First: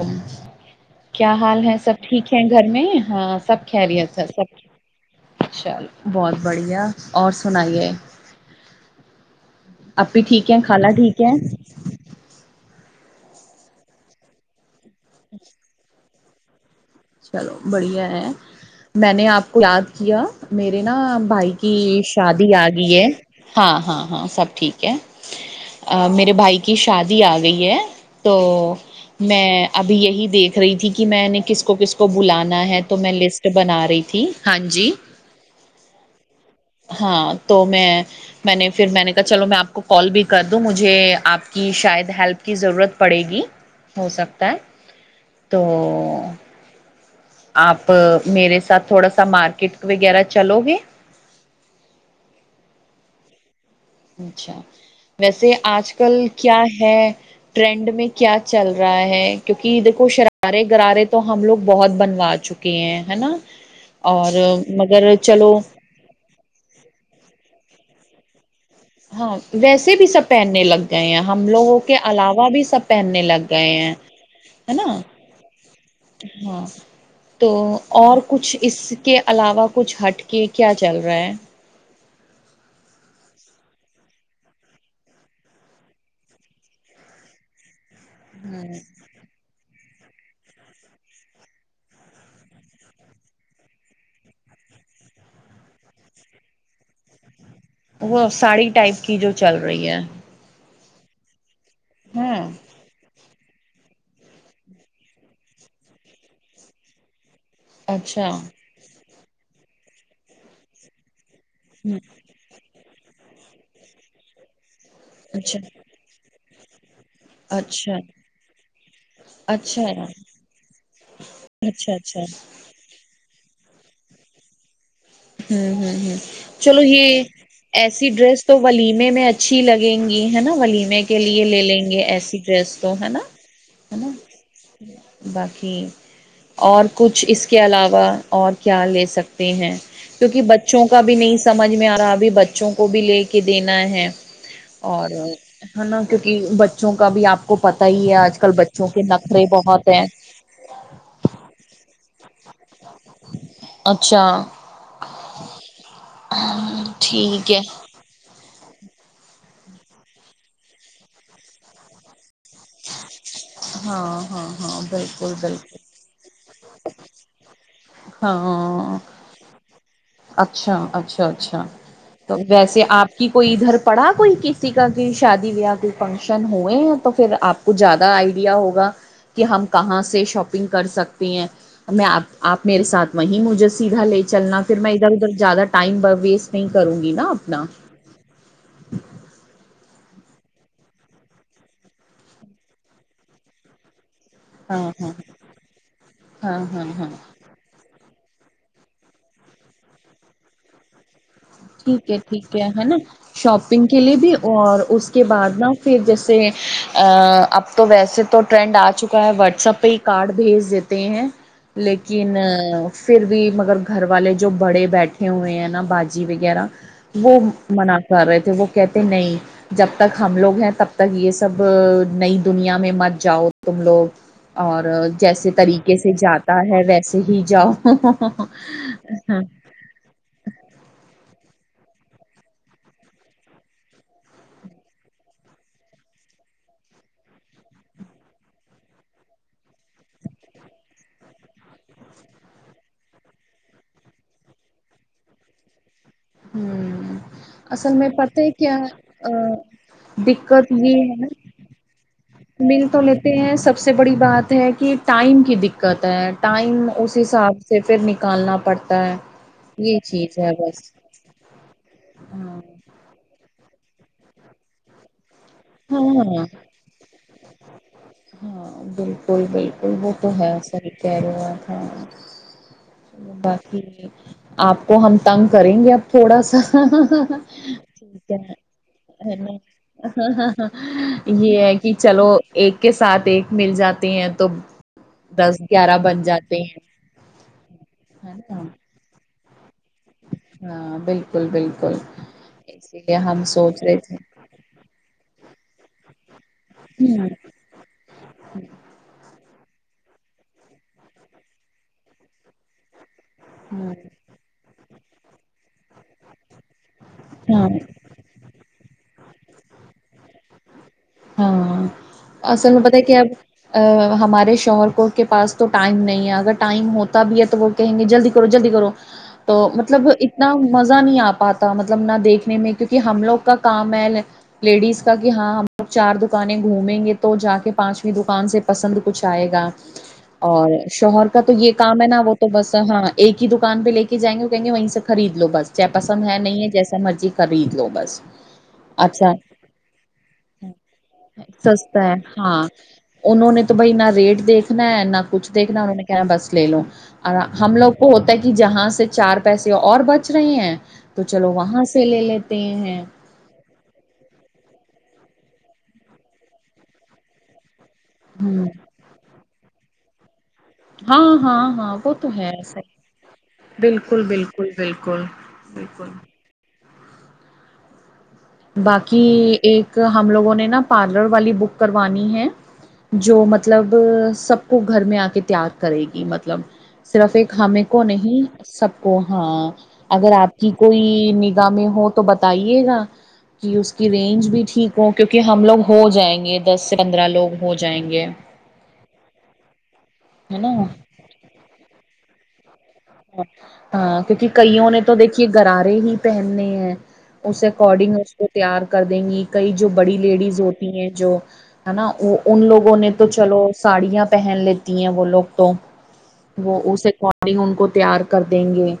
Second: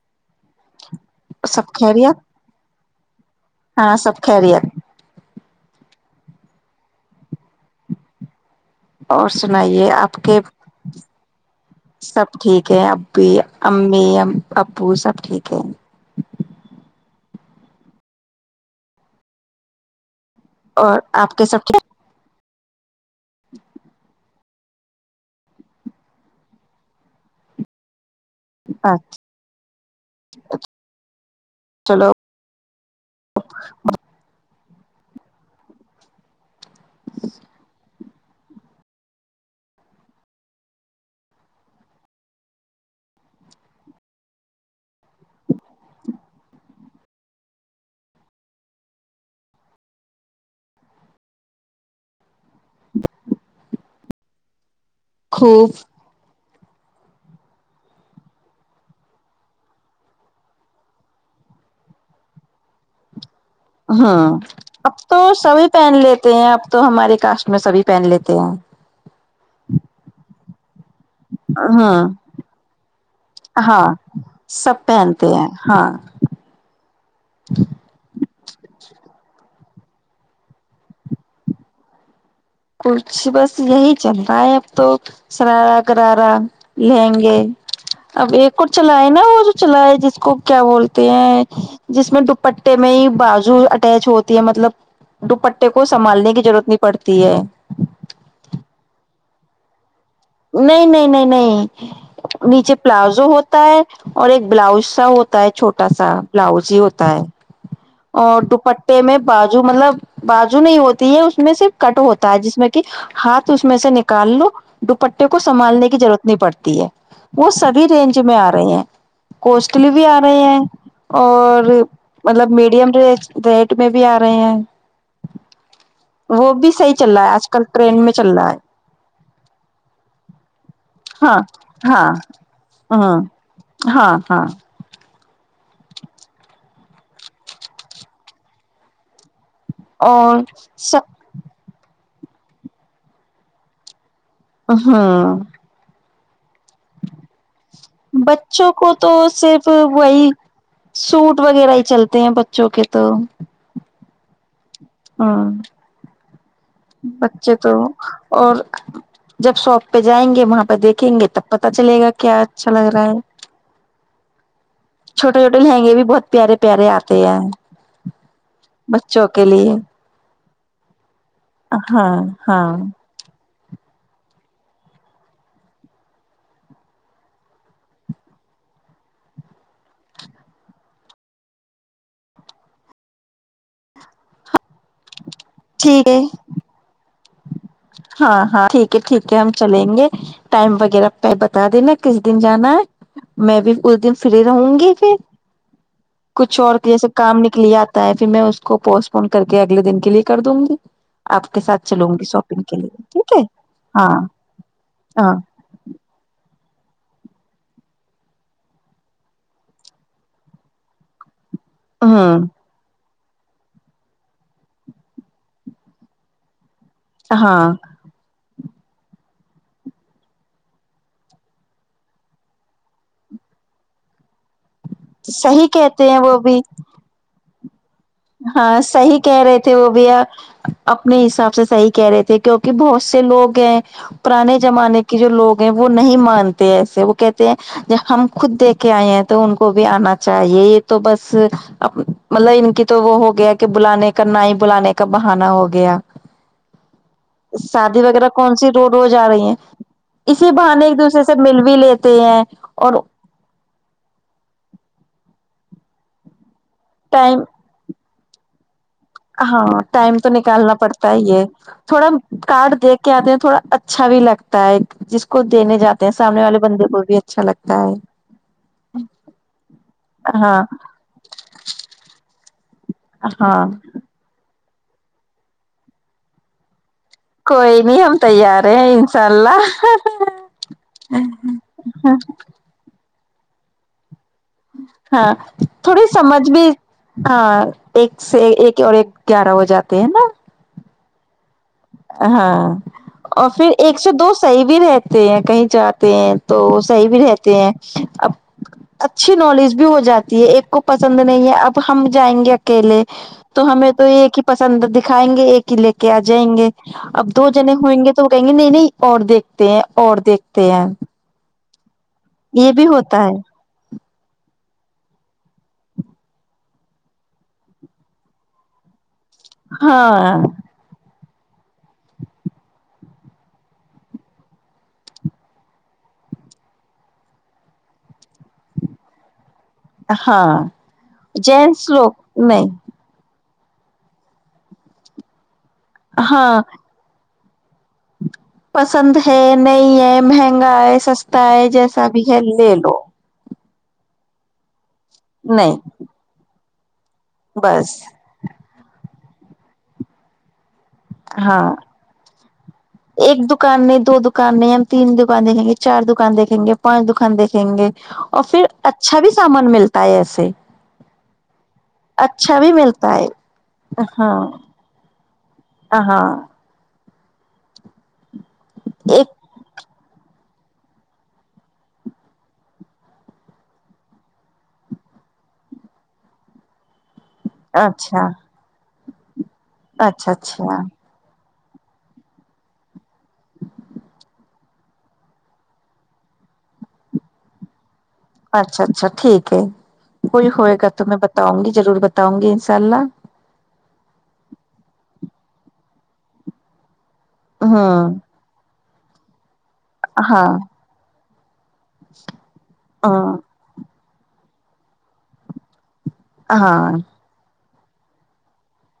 ہی [inaudible] کیا حال ہے سب ٹھیک ہے گھر میں ہاں سب ہاں خیریت سر سب خیریت چل بہت بڑھیا اور سنائیے اور سنائیے آپ اپی کے ٹھیک ہیں خالہ ٹھیک ہے سب ٹھیک ہے اب ا امی وہ سب ٹھیک ہے [unintelligible] چلو بڑھیا ہے میں نے آپ کو یاد کیا [unintelligible] میرے نا اور آپ کے بھائی سب کی ٹھیک شادی آ گئی ہے ہاں ہاں ہاں سب [unintelligible] ٹھیک ہے میرے بھائی کی شادی آ گئی ہے [unintelligible] تو میں ابھی یہی دیکھ رہی تھی کہ میں نے کس کو کس چلو [unintelligible] بلانا ہے [unintelligible] تو میں لسٹ بنا رہی تھی [unintelligible] ہاں جی [unintelligible] ہاں تو میں [unintelligible] میں نے پھر میں نے کہا چلو میں آپ کو کال بھی کر دوں مجھے آپ کی شاید ہیلپ کی ضرورت پڑے گی ہو سکتا ہے تو آپ میرے ساتھ تھوڑا سا مارکیٹ وغیرہ چلو گے ج [inaudible] اچھا ویسے خوب آج کل کیا ہے [unintelligible] ہے ٹرینڈ میں کیا چل رہا ہے کیونکہ دیکھو شرارے غرارے تو ہم لوگ بہت بنوا چکے ہیں ہے نا [unintelligible] اور ہوں اب مگر تو چلو سبھی پہن لیتے ہیں اب تو ہمارے کاسٹ میں سبھی پہن لیتے ہیں [unintelligible] ہاں ویسے بھی سب پہننے لگ [unintelligible] گئے ہیں ہم لوگوں کے ہاں علاوہ بھی سب پہننے لگ گئے ہاں ہیں سب نا پہنتے ہیں ہاں ہاں تو اور کچھ اس کے علاوہ [unintelligible] کچھ ہٹ کے کیا چل رہا ہے [unintelligible] کچھ بس یہی چل رہا ہے اب تو سرارا گارا لیں گے اب ایک ک ہ چلائے نا وہ جو چل ج [unintelligible] اس کو کیا بولتے ہیں جس میں دوپٹے میں ہی بازو اٹیچ ہوتی ہے مطلب دوپٹے کو سنبالنے کی ضرورت نہیں پڑتی ہے وہ ساڑی ٹائپ کی جو چل رہی ہے [unintelligible] نہیں نہیں نہیں نہیں [unintelligible] ہاں نیچے پلازو ہو [unintelligible] ہوتا ہے اور ایک بلاؤز سا ہوتا ہے چھوٹا سا بلاؤز ہی ہوتا ہے [unintelligible] اچھا اور ہ دوپٹے میں [unintelligible] بجو مطلب بجو نہیں ہوتی ہے اس [unintelligible] میں صرف کٹ ہوتا ہے جس میں [unintelligible] کہ ہاتھ اس میں سے نکال لو [unintelligible] دوپٹوں اچھا کونبالنے کی ضرورت [unintelligible] نہیں پڑتی ہے [unintelligible] وہ سبھی اچھا رینج میں آ رہے ہیں اچھا کوسٹلی بھی آ رہے ہیں اور اچھا اچھا مطلب میڈ ریٹ میں بھی آ رہے ہیں [unintelligible] ہوں ہوں وہ [unintelligible] بھی چلو صحیح چل یہ رہا ہے آج کل ٹرینڈ ایسی میں چل ڈریس رہا ہے تو ولیمے میں اچھی لگیں گی ہے نا ولیمے کے ہاں لیے لے لیں گے ہاں ایسی ڈریس تو ہے ہاں نا نا ہاں ہاں باقی اور کچھ اس کے علاوہ اور کیا لے سکتے ہیں اور کیونکہ بچوں کا بھی نہیں سمجھ میں آ رہا بچوں کو بھی لے کے دینا ہے اور ہوں ہ نا کیک بچ بچوں کو کے تو نخرے صرف بہت ہیں وہی سوٹ وغیرہ ہی چلتا ہیں بچوں کے تو اچھا ہوں ٹھیک بچے ہے تو اور جب شوپ پہ جائیں گے وہاں پہ دیکھیں گے تب پتا چلے گا کیا اچھا لگ رہا ہے ہاں ہاں ہاں بالکل چھوٹے چھوٹے بالکل لہنگے بھی بہت پیارے پیارے آتے ہیں ہاں بچوں کے لیے اچھا اچھاچھ اچھا ہاں تو ہاں ویسے آپ کی کوئی ادھر پڑا کوئی کسی کا کو شادی بیاہ کوئی فنکشن ہوئے تو پھر آپ آپ کو زیادہ آئیڈیا ہوگا کہ ہم کہاں سے شاپنگ کر سکتے ہیں میں آپ آپ میرے ساتھ وہیں مجھے سیدھا لے چلنا پھر میں ادھر ادھر زیادہ ٹائم ٹھیک ہے ویسٹ نہیں کروں گی نا نہ ہاں ہاں ٹھیک ہے ٹھیک ہے ہم چلیں گے ٹائم وغیرہ پ بتا دینا کس دن جانا ہے میں بھی اس دن فری رہوں ہاں گی ہاں پھر ہاں کچھ اور ہاں کے ج ہاں سب کام نکل آ تا پھر میں اس کو پوسٹپون کر کے اگلے دن کے لیے کر دوں گی آپ کے ساتھ چلوں گی سب کیا ہے نا شاپنگ کے لیے بھی اور اس کے ہاں بعد نا پھر جیسے اب تو ویسے تو ٹرینڈ آ چکا ہے واٹسپ پہ ہی کارڈ بھیج دیتے ہیں لیکن ہوں پھر بھی مگر گھر والے جو بڑے بیٹھے ہوئے ہیں نا باج جی وغیرہ وہ ہاں منع کر رہے تھے وہ کہتے نہیں جب تک ہم لوگ ہیں تب تک یہ سب نئی دنیا میں مت جاؤ تم لوگ اور جیسے صحیح طریقے کہتے سے ہیں وہ بھی جاتا ہے ویسے ہی جاؤ ہاں صحی کہہ رہے تھے وہ بھی اپنے حساب سب سے صحیح کہہ رہے تھے کیوںکہ بہت سے لوگ ہیں پرانے زمانے کے جو لوگ ہیں وہ نہیں مانتے ایسے وہ کہتے ہیں ج ہم خود دیک کے آئے ہیں تو ان کو بھی آنا چاہیے یہ تو بس مطلب ان کی تو وہ ہو گیا کہ بلانے کا نہ ہی بلانے کا بہانا ہو گیا ہوں اصل شادی میں وغیرہ پتہ ہے کون سی کیا رو رو ج آ رہی ہیں اسی دقت بہان یہ ایک ہے دوسرے نا سے مل بھی لیتے ہیں مل تو اور لیتے ہیں سب سے بڑی بات ہے کہ ٹائم کی دقت ہے ٹائم اس ٹائم حساب سے پھر نک نکالنا پڑتا ہے ہاں یہ ٹائم تو چیز ہے نکالنا بس پڑتا ہے یہ تھوڑا ہاں کارڈ دیکھ کے آتے ہیں تھوڑا اچا اچھا بھی لگتا ہے ایک جس کو دینے جاتے ہیں سامنے ہاں والے بندے کو بھی اچھا لگتا ہے ہاں بالکل بالکل وہ تو ہاں ہےسح کہہ رہا تھا ہاں باقی آپ کو ہم تنگ کریں گے اب تھوڑا سا کوئی نہیں ہم ٹھیک ہے تیار ہیں انشاء ہے نا اللہ یہ ہے کہ چلو ایک کے ایک مل جات ہیں تو ہاں دس گیارہ تھوڑی بن سمجھ جاتے بھی ہیں ہاں ایک ہے سے نا ایک اور ایک گیارہ ہوج ہاں بالک بل بھ ہاں اور پھر رہے ایک سے تھے دو صیح بھی رہتے ہیں کہیں چاہتے ہیں تو صحی بھی ہ رہتے ہیں اب اچھی نالج بھی ہو جاتی ہے ایک کو پسند نہیں ہے اب ہم جائیں گے اکیلے تو ہمیں ہ تو یہ ہی پسند د ھائیں گے ایک ہی لے کے آ جائیں گے اب دو ہاں جنے ہوئیں گے تو وہ کہیں گے نہیں نہیں اور دیکھتے ہیں اور دیکھتے ہیں ہاں یہ اصل میں بھی پت ہے کہ ہوتا اب ہمارے شوہر کو کے پاس تو ٹائم نہیں ہے اگر ٹائم ہوتا بھی ہے تو وہ کہیں گے جلدی کرو جلدی کرو تو مطلب اتنا ہاں مزہ نہیں آپتا پاتا مطلب نہ دیکھنے میں کیونکہ ہم لوگ کا کام ہے لیڈیز کا کہ ہاں آ چار دکانیں گھومیں گے تو جا کے پانچویں دکان سے پسند کچھ آئے گا ہاں اور شوہر کا تو یہ جینٹس کام ہے نا وہ لوگ تو نہیں بس ہاں ایک کی دکانہ لے کے جائیں گے وہ کہیں گے وہیں سے خرید لو بس چے پسند ہے ہاں نہیں ہے جیسا مرضی سریب پسند ہے نہیں ہے مہنگا مہنگا ہے سستا ہے سستا جیسا بھی ہے ہاں لے لو انہوں نے تو بھائینا ریٹ دیکنا ہے نہ کچھ نہیں دیکھنا انہوں نے کہنا بس لے لو اور ہم لوگ بس کو ہوتا ہے کہ جہاں سے چار پیسے اور بچ رہے ہیں تو چلو ہاں وہاں سے لے لیتے ہیں ایک دکان نے دو دکان نے ہم تین د دکان دیکیں گے چار دکان دیکیں گے پانچ دکان دیکھیں گے اور پھر ہوں اچھا بھی سامان ملتا تائ آس ہاں ہاں ہاں وہ تو بھی ہےسی ملتا ہے بالکل بالکل بالکل ہ بالکل ہاں باقی ایک ایک ہم لوگوں نے نا پارلر والی بک کروانی ہے جو مطلب سب کو گھر میں آ کے تیار کرے گی مطلب صرف ایک ہمیں کو اچھا نہیں سب ا [inaudible] ہاں اچھا اگر آپ اچھا کی کوئی گ میں ہو تو بتائیے گا کہ اس کی رینج بھی ٹھیک ہو کیونکہ ہم لوگ ہو جائیں گے دس سے پندرہ لوگ ہو جائیں گے اچھا اچھا ٹھیک ہے کوئی ہے ہوئے نا گا تو میں بتاؤں گی ضرور ب تو گی شاء اللہ ہاں کیونکہ کئیوں نے تو دیکھ کہ گرارے ہی پہننے ہیں اس ہوں اکارڈنگ اس کو تیار کر دیں گی کئی جو بڑی ہاں لیڈیز ہوتی ہیں جو ہے نا ان لوگوں نے تو ہاں چلو ساڑیاں پہن لیتی ہیں وہ لوگ تو وہ ہاں اس اکارڈنگ ان کو [unintelligible] تیار کر دیں گے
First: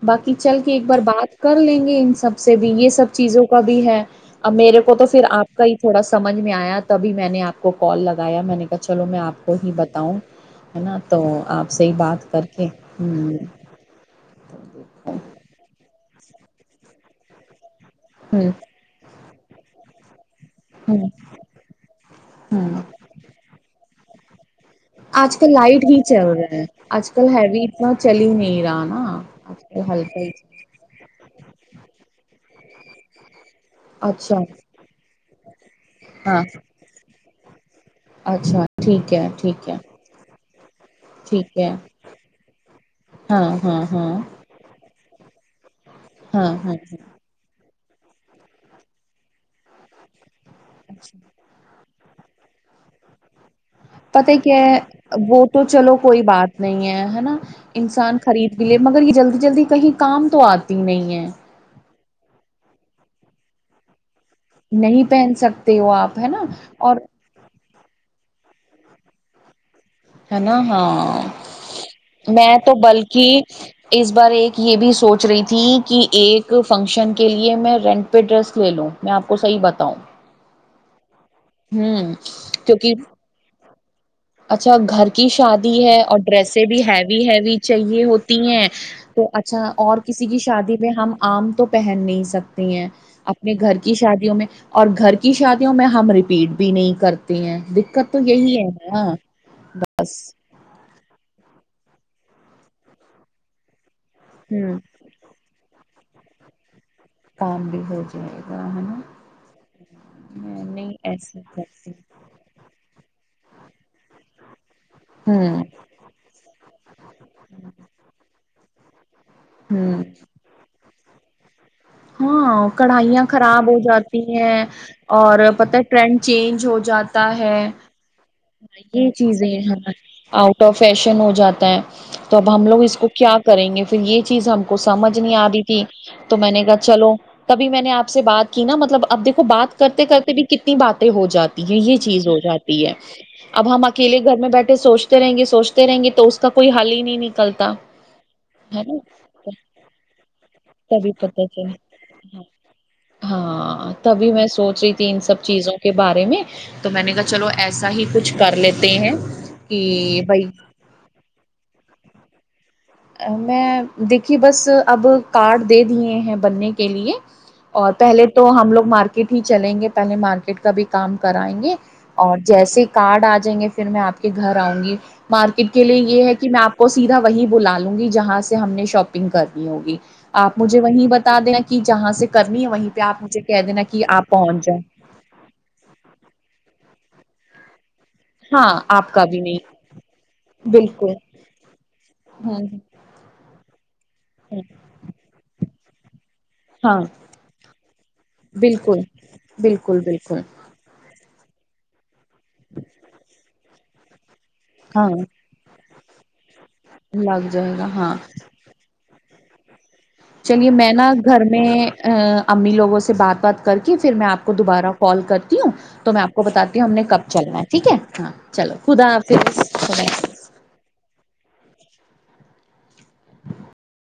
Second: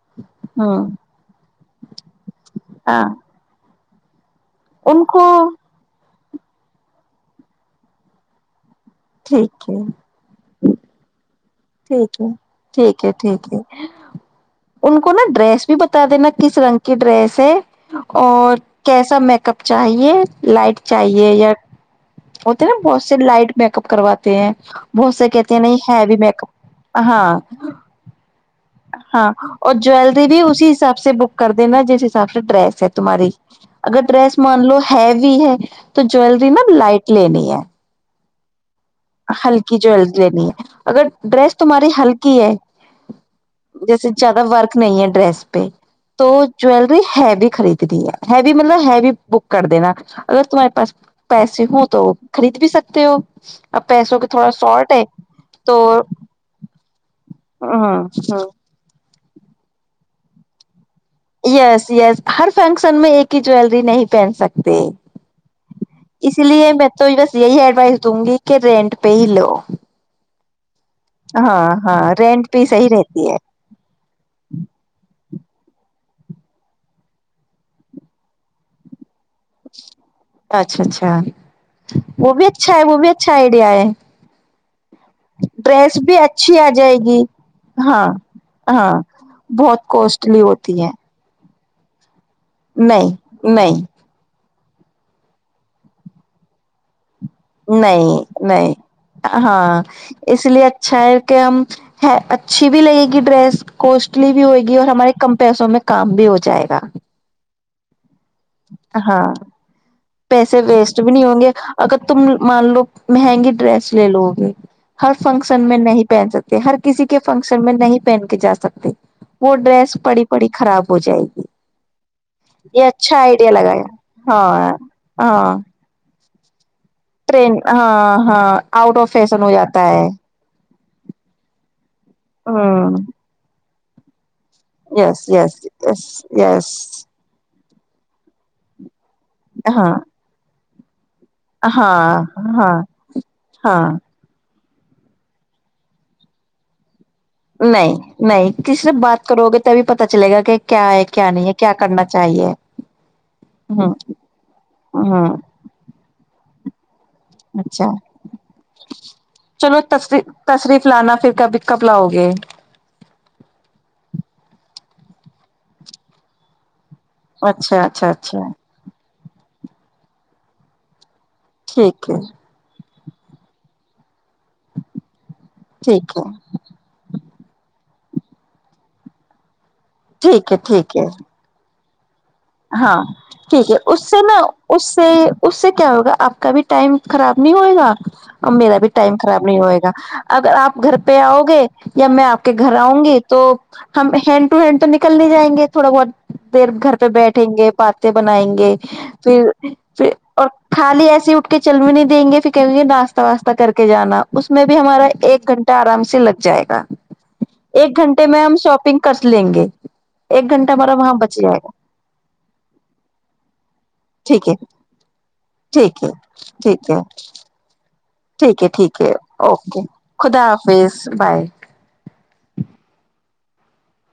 [unintelligible] باقی چل کے ایک ہوں بار بات [unintelligible] کر لیں گے ان [unintelligible] سب سے بھی یہ ہاں سب چیزوں کا بھی ہے [unintelligible] ا میرے کو تو پھر آپ کا ہی تھوڑا سا [unintelligible] سمجھ میں آیا تبھی میں نے آپ کو کال لگایا میں نے [unintelligible] چلو میں آپ کو ٹھیک ہی ہے بتاؤں ہے نا تو آپ [unintelligible] سےحی ٹھیک بات ہے کر کے ٹھیک ہ ہے [unintelligible] ٹھیک ان کو نا ڈریس بھی بتا دینا [unintelligible] کس رنگ کی ڈریس ہے [unintelligible] ہ ہ اور کیسا میں [unintelligible] کب چاہیے [unintelligible] لائٹ ہوں چاہیے یا ہوتے نا ہوں بہت سےی لائٹ میں [unintelligible] اپ کرواتے ہیں [unintelligible] بہت سےے آج کل کہتی ہیں نہیں لائٹ ہی ہے بھی چل میںیک رہا ہے [unintelligible] آج کل ہےوی اتنا چلی ہی نہیں [unintelligible] ہاں آج اور کل ہلکا جیلری ہی بھی اسی حساب سے بک کر [unintelligible] د نا جس حساب سے ڈریس ہے تمہاری [unintelligible] اگر اچھا ڈرریس مان لو ہیوی [unintelligible] بھی ہے [unintelligible] تو ج ہاں جویلری میں لائٹ [unintelligible] لین ہے [unintelligible] اچھا [unintelligible] ہے ٹھیک ہے ہلکی جویلز لینی ہے [unintelligible] اگر ڈریس ٹھیک ہے تمہاری ہلکی ہے ہاں ہاں جیسے ہاں زیادہ ورک نہیں ہے ڈریس [unintelligible] پے [unintelligible] تو ہاں ہاں جیلری ہے بھی خرید [unintelligible] ہیو مطلب ہیو بک کرتے نا [unintelligible] اگر تمہارے پاس اچھا پیسے ہوں [unintelligible] تو خرید بھی سکتے ہو [unintelligible] کی پتا تھوڑا کیا ہے شارٹ وہ تو چلو کوئی بات نہیں ہے ہے نا ہوں انسان ہوں خرید کے لے مگر جلدی جلدی کہیں کام تو آتی نہیں ہے یس یس ہر فنکشن میں ایک ہی جیلری نہیں پہن سکتے نہیں پہن سکتے ہو آپ ہے اس نا لیے میں اور تو بس یہی ایڈوائس دوں گی کہ رینٹ پہ لو ہے نا ہاں ہاں ہاں رینٹ میں پہ تو صحیح رہتی ہے بلکہ اس بار ایک یہ بھی سوچ پچ رہی تھی کہ ایک فنکشن کے لیے میں رینٹ پہ ڈریس لے لوں میں آپ کو صحی بتاؤں اچھا اچھا ہوں وہ بھی اچھا ہے کیونکہ وہ بھی اچھا آئیڈیا ہے اچھا گھر کی شادی ڈریس ہے بھی اور اچھی ڈریسیں آ بھی جائے ہیوی گی ہیوی چاہیے ہاں ہوتی ہیں ہاں تو اچھا بہت اور کسی کی کوسٹلی شادی ہوتی ہے میں ہم آم تو پہن نہیں سکتا ہیں نہیں اپنے گھر نہیں کی شادیوں میں اور گھر کی شادیوں میں ہم رپیٹ بھی نہیں کرتے تی ہیں دقت تو نہیں یہی ہے نہیں ن ہاں اس لیے اچھا ہے کہ ہم ہے اچھی بھی لگے گی ڈریس کوسٹلی بھی ہوئے گی ہوں اور ہمارے کم پیسوں میں کام بھی ہو جائے گا [inaudible] ف بھی ہے جائے گا نا ہاں پیسے میں ویسٹ بھی نہیں ہوں ایسا گے کرتی اگر تم مان لو مہنگی ڈریس لے لو گے ہر ہوں فنکشن میں نہیں پہن سکتے ہر کسی کے فنکشن میں نہیں پہن کے جا سکتے وہ ڈریس ہوں پڑی پڑی خراب ہو جائے گی ہاں یہ اچھا کڑھائیاں آئیڈیا خراب ہو لگایا جاتی ہیں ہاں اور ہاں پت چینج ہو جاتا ٹرین ہے ہاں ہاں آؤٹ یہ آف فیشن ہو چیزیں جاتا ہے آؤٹ آف فیشن ہو جاتا ہے تو اب ہم لوگ اس ہوں کو کیا کریں گے [inaudible] تو یہ [inaudible] چیز ہم کو سمجھ یس نہیں آ یس رہی تھی یس تو میں نے یس کہا کبھی میں نے آپ سے بات کی نا مطلب اب دیکھو بات ہاں کرتے کرتے بھی ک [unintelligible] بات [unintelligible] ہو جاتی ہے یہ ہاں چیز ہو ہاں جاتی ہے اب ہاں ہم اکیلے گھر میں بیٹھے [unintelligible] سوچتے رہیں گے سوچتے رہیں گے تو اس کا کوئی حل ہی نہیں [unintelligible] نہیں نہیں ک ہے صرف نا بات کرو گے تبھی پتا چلے گا کہ کیا ہے تبھی کیا پتہ نہیں ہے کیا چلا کرنا چاہیے ہ ہاں تبھی میں سوچ رہی تھی ان ہ سب چیزوں کے بارے میں [unintelligible] ہ [unintelligible] اچھا ہیں چلو کہ بھائی تشریف لانا پھر کبھی کب لاؤ گے [unintelligible] میں دیکھی بس اب کارڈ دے دیے ہیں بننے کے [unintelligible] کے لیے اچھا اور اچھا پہلے اچھا تو ہم لوگ مارکیٹ ہی چلیں گے تو [unintelligible] پہلے مارکیٹ کا بھی کام [unintelligible] کرائیں گے ٹھیک ہے اور جیسے کارڈ آ جائیں گے پھر [unintelligible] پھر میں آپ کے گھر آؤں گی [unintelligible] مارکیٹ کے لیے یہ ہے کہ میں آپ کو سیدھا [unintelligible] وہی بلا [unintelligible] ہوں گی جہاں سے ہم نے شاپنگ کر [unintelligible] ہوگی ٹھیک ہے آپ مجھے ٹھیک وہیں ہے بتا دیں کہ [unintelligible] کہ جہاں سے [unintelligible] ہاں پہ آپ مجھے کہہ ٹھیک ہے دینا اس کہ سے آپ نا پہنچ جائیں اس سے اس سے کیا ہوگا آپ کا بھی ٹائم [unintelligible] خراب نہیں ہوئے گا [unintelligible] ا ہاں میرا بھی آپ ٹائم کا خراب نہیں ہوئے گا اگر آپ گھر بالکل پہ آؤ گے یا میں آپ ہ کے گھر ہ آؤں گی تو ہم ہینڈ ٹو ہینڈ تو نکل نہیں جائیں گے تھوڑا بہت [unintelligible] پھر گھر ہاں پہ بیٹھ [unintelligible] پات بنائیں گے بالکل پھر بالکل پھر بالکل اور خالی ایس [unintelligible] اٹھ کے چل بھی نہیں دیں گے پ کہیں گے ناشہ واسہ کر کے جانا [unintelligible] اس میں بھی ہمارا ہاں ایک گھنٹہ آرام سے [unintelligible] سے لگ جائے گا [unintelligible] لگ جائے گا ایک ہاں گھنٹے میں ہم شاپنگ [unintelligible] کر لیں گے [unintelligible] چلیے گھنٹہ میں ہمارا نا وہاں بچ گھر جائے گا میں ا امی لوگوں سے بات بات کر کے پھر میں ٹھیک آپ ہے کو دوبارہ کال کرتی ہوں ٹھیک ہے تو میں آپ کو بتاتی ٹھیک ہوں ہم ہے نے کب چلنا ہے ٹھیک ہے [unintelligible] ٹھیک ہے چلو ٹھیک ہے خدا حافظ اوکے خدا حافظ بائے